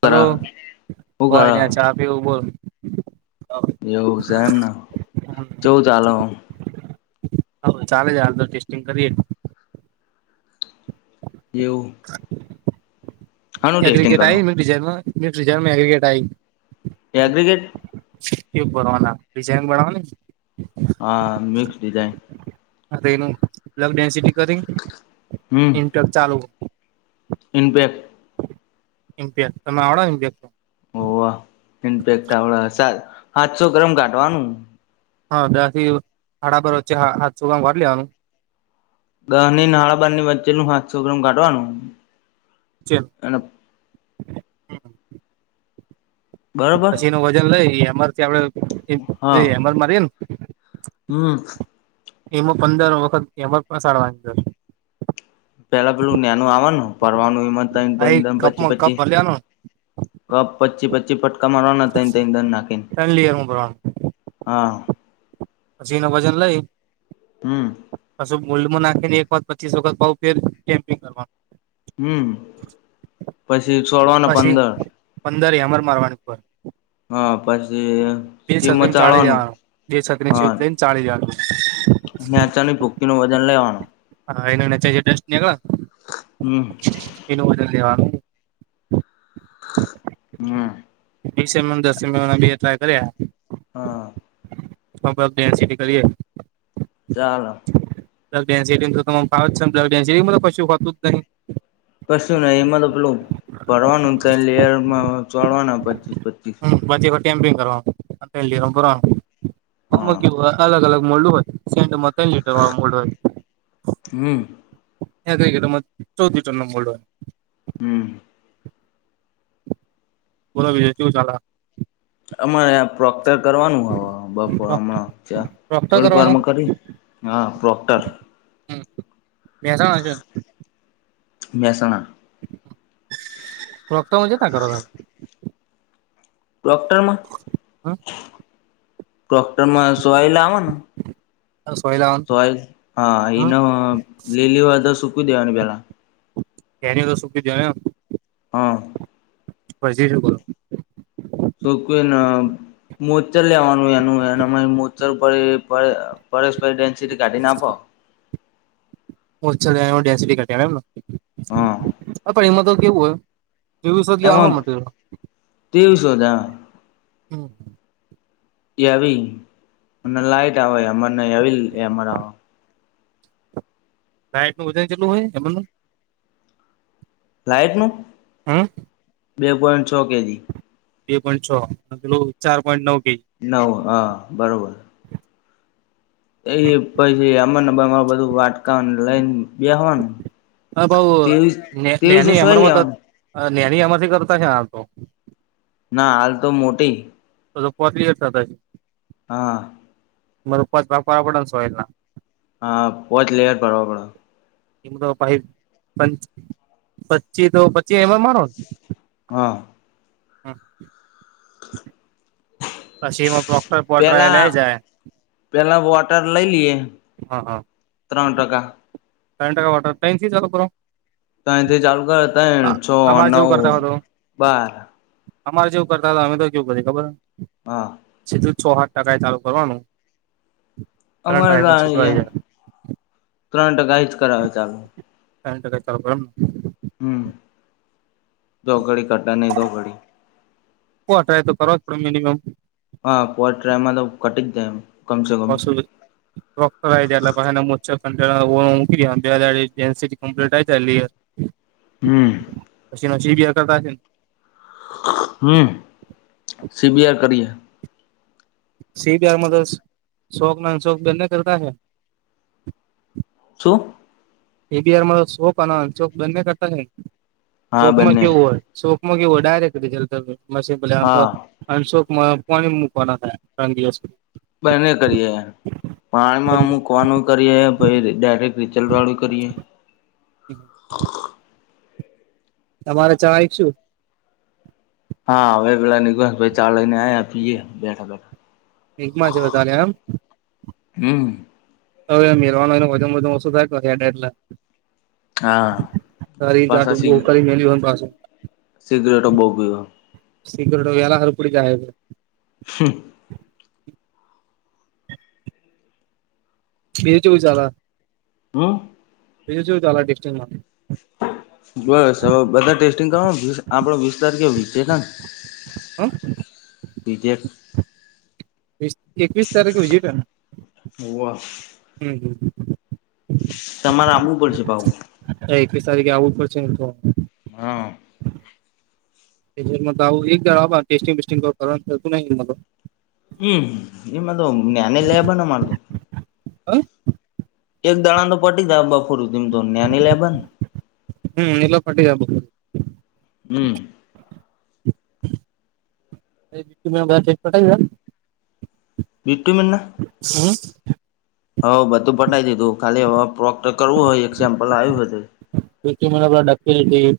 કર હલો હું કર કોઈ નને ચા આપીવું બોલ એવું છેહેમને જોવ ચાાલ હ હ ચાલે છે હાલ તો ટેસ્ટિંગ કરીએ એવ ટેસ્ટિંગ ક્રિકેટ કરો આ મ મજમાં્રિકેટ આઈ એગ્રિગેડ એ બનવાના ડિઝઇન બનાવાની હા મિક્સ ડિઝાઇન હ એનુંલગ ડેન્સિટી કરી ઇપેક ચાલુ ઇપેક્ટ મ્પ તમે આવ મ ઓ ઇપેક્ટ આવ હાથસો ગરમ કાટવાનું હા બેથી હાડા પરર વચ્ે હાથ સુગામ વાઢ લેવાનું દહની નાળા બાર ની વચ્ચે નું સાતસો ગ્રામ કાઢવાનું છે હ અને બરોબર પછી એ ન વજન લઈ હેમર થી આપડે હેમર મારીએ ને હ એમાં પંદર વખત એમાંસાડવાંદર પેલા પેલું નાનું આવવાનું ફરવાનું એ આ ત પછી કપમાં કપ પછી ભર લેવાનો કપ પછી પછી ફટકા મારવાના તને ત ધર નાખીને ત્રણ લેયરમાં ભરવાનું હા પછી ન વજન લઈ હમ પછ બલ્ડમાં નાખીને એક વાર પચીસ વખત ફેર કેમ્પિંગ કરવાનું હમ પછી સોળોને પછી પંદર પંદર અમર મારવાની પરર હા પછી બે શિવ છત્ર્રી ચાલી મચાડવાનું જવાનું બે છત્ર લઈને ચાલી જવાનું મેચાની ભુક્કી નું વજન લેવાનું હા એ નચેજટ નેગ હમ એનું બલ દવા હમ બીસેમ દસ બે ટ્રાય કર્યા હા હ બ ડસી નીકળએ ચાલો બ્ગ ડેન્સિટી તો તમા બ્ગ ડન્સિટીંગ તો કું હોત જ ન પશી ન એમાં તો પેલું ભરવાનું ક લેર ચોડવાના પચીસ પચીસ મપ હા કરવા અલગ અલગ મોહોય સ તો મત લટ વા મળવા હમ હે કઈ ગમાં ચૌથી ટોન ન મળવા હમ બરા વિજય તેવું ચાલ હમ પ્રોક્ટર કરવાનું હવે બપોર હમણાં ત્યાં ડોક્ટર થોડીક વાર કરવાનો કરી હા પ્રોક્ટર હ મહેસાણાજન મહેસણા રક્તમ હો છે ત ઘર ડોક્ટરમાં ડોક્ટરમાં સોવાયલા આનું સોયલા પ હા હ એનો લીલી વા તો સુકી દેવાની પેલા એની તો સુકી દો ને હા પછી શું કરું શો કોઈ ના મ્ચર લેવાનું એનું એને અ મોચ્છર ઉપ પરેશપ ડેન્સિટી કાઢીને આપો ડેન્સ એમ પણ હા એમાં તો કેવું હોય ચવીસગ્યા હો એમાં માટે તેવી શોધા હમ વી લાઈટ આવેમવીર આવે સાઈટનું વજન કેટલું હોય એમનું લાઈટનું હં બે પોઈન્ટ છો કે જી બે પોઈન્ટ છ અને પેલું ચાર પોઈન્ટ નવ કેજી નવ હ બરોબર એ પછી અમમાર બધું વાટકા લઈને બેવાનું હા ભાઉ ત્રેવીસ ત્રેવીસ વર્ષ એય લેવાની નાની એમાંથી કરતા છે આ તો ના હાલ તો મોટી તો તો પોતલી હા મપત બાપ પડ સ હોયલ ના હા પો જ લેયર ભરવા પડે એમ તો પ પચી તો પચી એ મારો હા હા હા પછી એમાં પ્રોક્ટર બોટરા લઈ જાય પહેલા વ આટર લઈ લીએ હા હા ત્રણ ટકા પન્ટકા વાટર ટન તી જો તો અહીથી ચાલુ કરે ત છ અમારે જેવું નવ કરતા હતો બાર અમારે જેવું કરતા હતા અમે તો કેવું કર ખબર હા સીધું છ સાઠ ટકા એ ચાલુ કરવાનું ત્રણ અમારે તો ટ્રાયમાં સીધું આવી જાય ત્રણ ટકા હ જ કરાવે ચલે એ ચ હમ દો ઘડી કટા નહી તોો ઘડી કોટ તો કરવા પડે મિમમ હા પોટ્ર એમાં તો કટી જ જાય એમ કમસે કમ વસલ ડોક્ટર મોચ્છર બેટી કમ્પ્લીટયર હમ પછીનછી બી કરતાને હમ સીબીઆર કરીએ સી બીઆર મ શોક ના અન શોખ બને કરતા હ શું એ બીઆાર શોક શોક બંને કરતા છે હા ચોકમાં બંને કેવું હોય શોકમાં કેવો ડાયરેક્ટજલ મી હા અંશોક પણ મૂકવાના થયા રંગયા સુધી બને કરી પણ હ મુમુક ફવાનું કરીએ ભછ ડાયરેક્ટ રિચલ્ટવાળું કરીએ હમ તમારે ચવાય શું હા હવે પેલા નીક ભ ચાલને આપીએ બેઠા બેઠા એકમાં છે બધા ને એમ હમ હવે મરવાય વધું ઓશું થાય એટલે હા તારી જાડ પાછા સી કરી મેલી પાસે સિગરેટો બહુ પીયો સીક્રેટ એલા હરપડી જાય હ બજ ચોું ચાલ હમ જોું ડમાં બસ હવે બધા ટેસ્ટિંગ કરવા વી આપડો વીસ તારીખે વ હ હમ પજેક એકવીસ તારીખે વિજટ હોવ હમ તમારામું બશે ભાવ હ એકવીસ તારીખે આવવું જ પડશે ને તો મારા આવું એક જ ટેસ્ટિંગ બસ્ટિંગ કરું હમ એમદ ને લેબના મળો હા એક દણા તો પટી જાય બપોરમ તો ના્ની લેબ ને હમ એલા ફટી જબ હમ બી બધા ઠક પટ બી ટુંમને હમ હઉ બધું પટી દીધું ખાલી પ્રોક્ટ કરવું હોય એક સેમ્પલ આવ્યું હત પૃમને પરા ડકી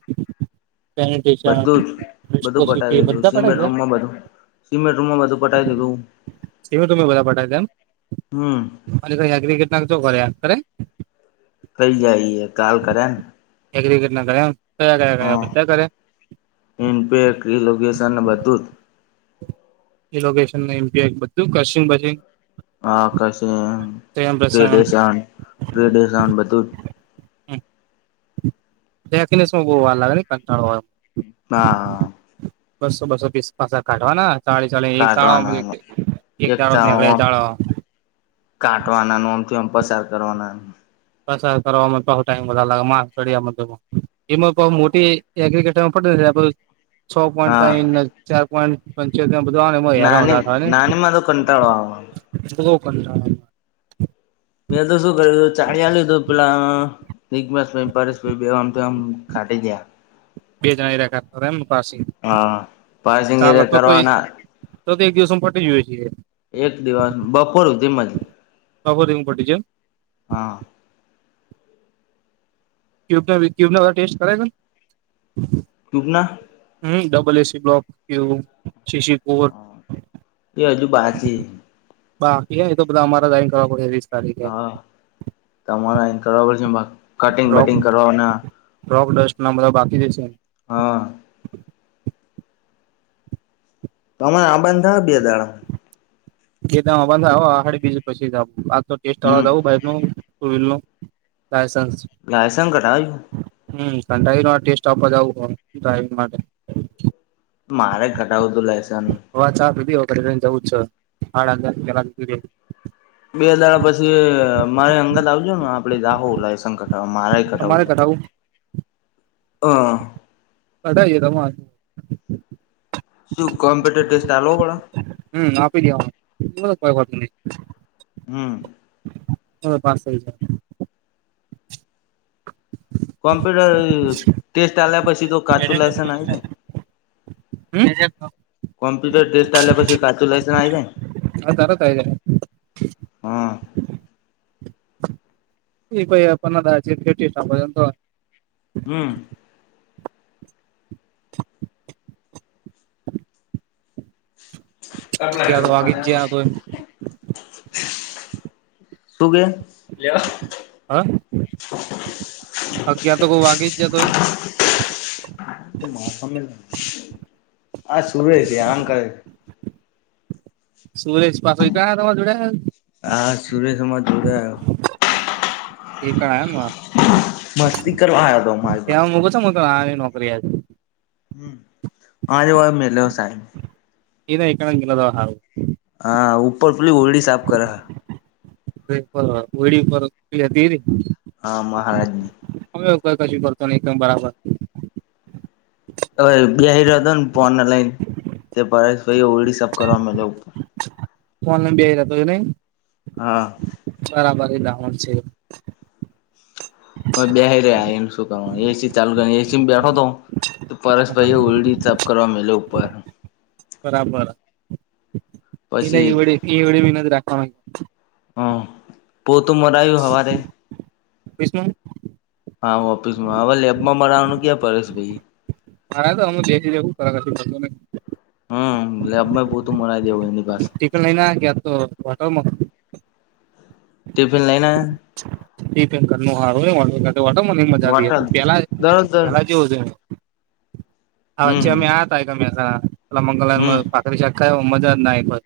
બધું જ બધું વિસ્કોસિટી પટાઈી દીધું બધા પટાવી સિમેન્ટ રૂમમાં બધું સીમેન્ટ રૂમમાં બધું પટી દીધું સ તમે બધા પઠાવ દ એમ હમ અને ક કેટ નાો કરરે કરરે પઈ જઈએ કાલ કરે ને એગ્રિકટ ના કરે એમ કયા કયા કરયા બધા કરે ઇનપે ક્રી લોકેશન બધું જ એ લોકેશન ન એમપી આક બધું ખર્સિંગ ભછિંગ આકાશે રડેશન રેડેશન બધું જ હમ દેખને બહુ વાર લાગે ને કંટાળ હા બસો બસો પીસ પાછ કાઢવાના સાડી ચડી એક ચળ કાઢવાના એક ચ ળ ચળ કાટવાના ન આમથીમ પસાર કરવાના પ્રસાર કરવામાં બહુ ટાઈઇમ બા લાગે ચડિયામાં એમાં બઉ મોટી એગ્રીિકલ્ચરમાં પડ છ પોઈન્ટ હા થ ચાર પોઈન્ટ પંચાયત ના બધા એમાં નાની હયાર થાય નાની માં તો કંટાળો આવે ને મેં તો શું કર્યુંું ચાાલલ્યું હતું પેલા નિગ્માસ પરેશાઈ બેમમ ઘાઢ ગયા બે જ રખા એમ પાછી હા ચાલ પારસિંગીરે તો તો કરવાના તો તો એક દિવસમાં પટી જોઈએ છી એક દિવસ બપોર ધીમજ બપોરે હું પટી જઉ હા ્યુબ ક્યુબના ટેસ્ટ કરેગ ટૂક ના હમ ડબલ એસી બ્લોક શીશી એ હજુ બાકી બાકી હ એ તો બધા અમારા જઈન કરવા પડે તારીખે હા તમારે કરવા પડશે કટિંગ રોક બટિંગ કરવાના રોક ડસ્ટ ના બધા બાકી જે છે હા તો અમે આ બંધા બે દાણા એડી બીજું પછી જું આ તો ટેસ્ટવા હમ જું ભાઈ સ્લો લાયસન્સ લાયસ ઘટ હમાઈો ટેસ્ટ આપવા જ આવું હો ડ્રાઈવિંગ માટે મારે ઘટાવું હતું લાયસન્સ વા ચાલ દ ટ્રેન જવું જ છે હા બે હડા પછી મારે અંગત આવજો ને આપડે દહો લાયસન્સ કાવ મારા કટાવજું તમારે કઢાવું હા અડ એ તમામાં શું કોમ્પુટર ટેસ્ટ ચાલ હમ આપી દેવા એ તો કોઈ ખતું નહી હમ હ પા કોમ્પ્યુટર ટેસ્ટ ચાલ્યા પછી તો કાચું લાયસન આવે છે જ કોમ્પ્યુટર ટેસ્ટટ્યા પછ કાચું લાયસન્સ આવી જાય હ તરતાીરે હા એ ભાઈયા પાી કેટ હમ કટલા અગિયાર તો વાગી જ છેપા જયા તોય શું કે લેવા હા અગ તો ક વાગી જ જતોય મેલન હ શર રહે છે આં કર સુરેશ પાછો ક્યાયા તમા જોડયા હા સુરેશ અમાર જોડે આયો એ પણ આમ હ મસ્તી કરવા આયો તો મારી પાસે ત્યાં હ આ નોકરીયા હમ હજ વા મેલે હો સાહેબ એના એ કણંગ ગલા દવા હાું હા ઉપર પલી ઓલડી સાફ કર વડી પર હતી ર હા મહારાજજીની હમે એવું કઈ કશું કરતો ન એકદમ બરાબર હવે બ રહ્યો હતો ને પોન લઈન તે ભાઈ ઓળ સબ કરવાર ફોન બ બે જતો ન હા બરાબર લહણ છે હ બે રહ્યા એમ શું કરવા એસી ચાલુ કર એસી બેઠો હતો તો પરસ હા ભાઈ એ ઉલડી સાપ કરવા મે ઉપર બરાબર પછી એનેવડે એવડેી નથી રાખવા માંગી હ પોતું મરાયું હવારે વિસ્્મ હા ઓફિસ માં હવે લેબમાં મારાવાનું ક્યાં પરેશ ભાઈ હા તો હું જઈી જવું તરાકાશ લુંને હમ એટલે અ બહતું મરાઈ દેવ એ ટિકલ લઈ ના કે આ તો વટરમાં ટિફિન લઈના એંકર નું હારું વાટો મને મજા થ હોટલ ગયા પેલા દરોદર પેલા જેવું છે હા હમ ચવામે આ હતા ગ મેમે હ તલા હમ મંગલા શખાય મજા જ ના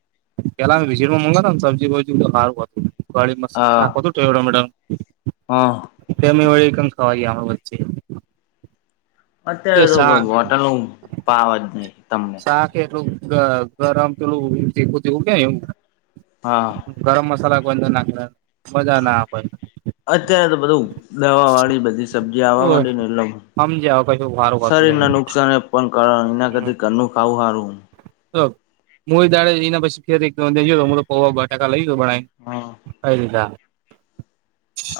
પેલામે વિીમાં મંગાતા ને સબ્જી બ સારું હતું ગળ મસ્ હા આખુંવડ મેડમ હા એમે વળ કમ ખવા ગ વચ્ચે તે અત્યારે તો શાક કોઈ બોટલ નું પાવ જ નહી ત શાખ એટલું ગરમ પેલું ચીખું ઉગેને એવમ હા ગરમ મસાલા કોઈ નાખ મજા ના પલા અત્યારે તો બધું દવા વાળી બધી સબ્જી આવવા માંડી ને એટલે સમજ્યા કશું હારું હોતું શરીર ના નહીં નુકસાન એ પણ કર એના કર ઘરનું ખાવું સારું બબ મુ એ દાડે જઈને પછી ફેર એક જોયો પૌ બટાકા લઈ ગયો ભને હા પલા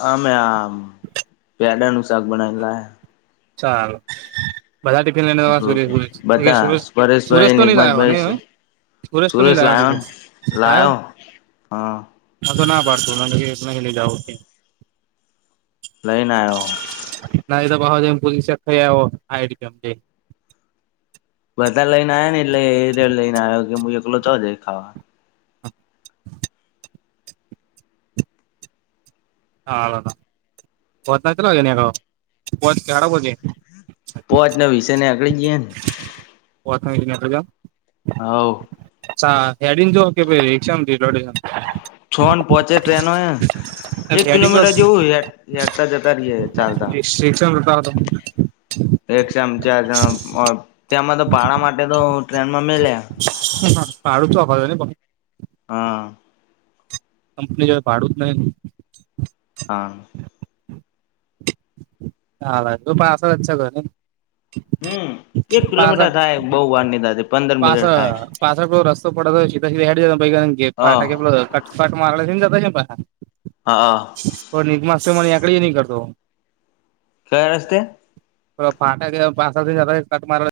આ મે આમ પ્યાડા નું શાક બનાવેલા ચાલ બધા ટિફિન લઈને લાયા. સુરેશ સુરે બધા સુરે સુરેશ પરેશભાઈ તો નહી લાવ્યો ને હવે નિગમતભાઈ પૂરસ્ નહી સુરેશ લાવો લાયો ને થો લાયો હા હા તો ના પાડતોું કેતના લ જઓ લઈને આવ્યો ના તો બ પુલી શ આવોઈમ બધા લઈને આવ્યા ને એટલે એ ર લઈને આવ્યો કે હું એકલો ચ દ ખાવા હા પોતના ચલા પો ખડા પતે પો આચના વિષય ને આગળી ગઈ ને ઓખજ [unintelligible] હ. ્ા હેડી જો કે ભાઈ રિક્ષાડ છો ન પોહોંચે ટ્રેનો નોહે એક હેડી જો કિલોમીટર જેવું ારતા જતા રહીએ ચાલતા. રિક્ષામાં જતા હતો એક ચમચણા ત્યાંમાં તો પાડા માટે તો ટ્રેનમાં મેલ્યાં હ પારું તો અભવા જ બ [unintelligible] હા. કંપની જો ભાડું જ નહીં હા. હા ભાઈ તું પાસ જ છે. કરને હમ એક કિલોમીટર થાય બહુ વારની દાદી પાસ પાસરા પલો રસ્તો પડતો હતો શીતા શ ફાટકે. હ પાટ મારલાથી ને જતા પ હા હ પણ નિમા ની આંકડી નહી કરતો કયા રસ્તે ફાટા કટ [unintelligible]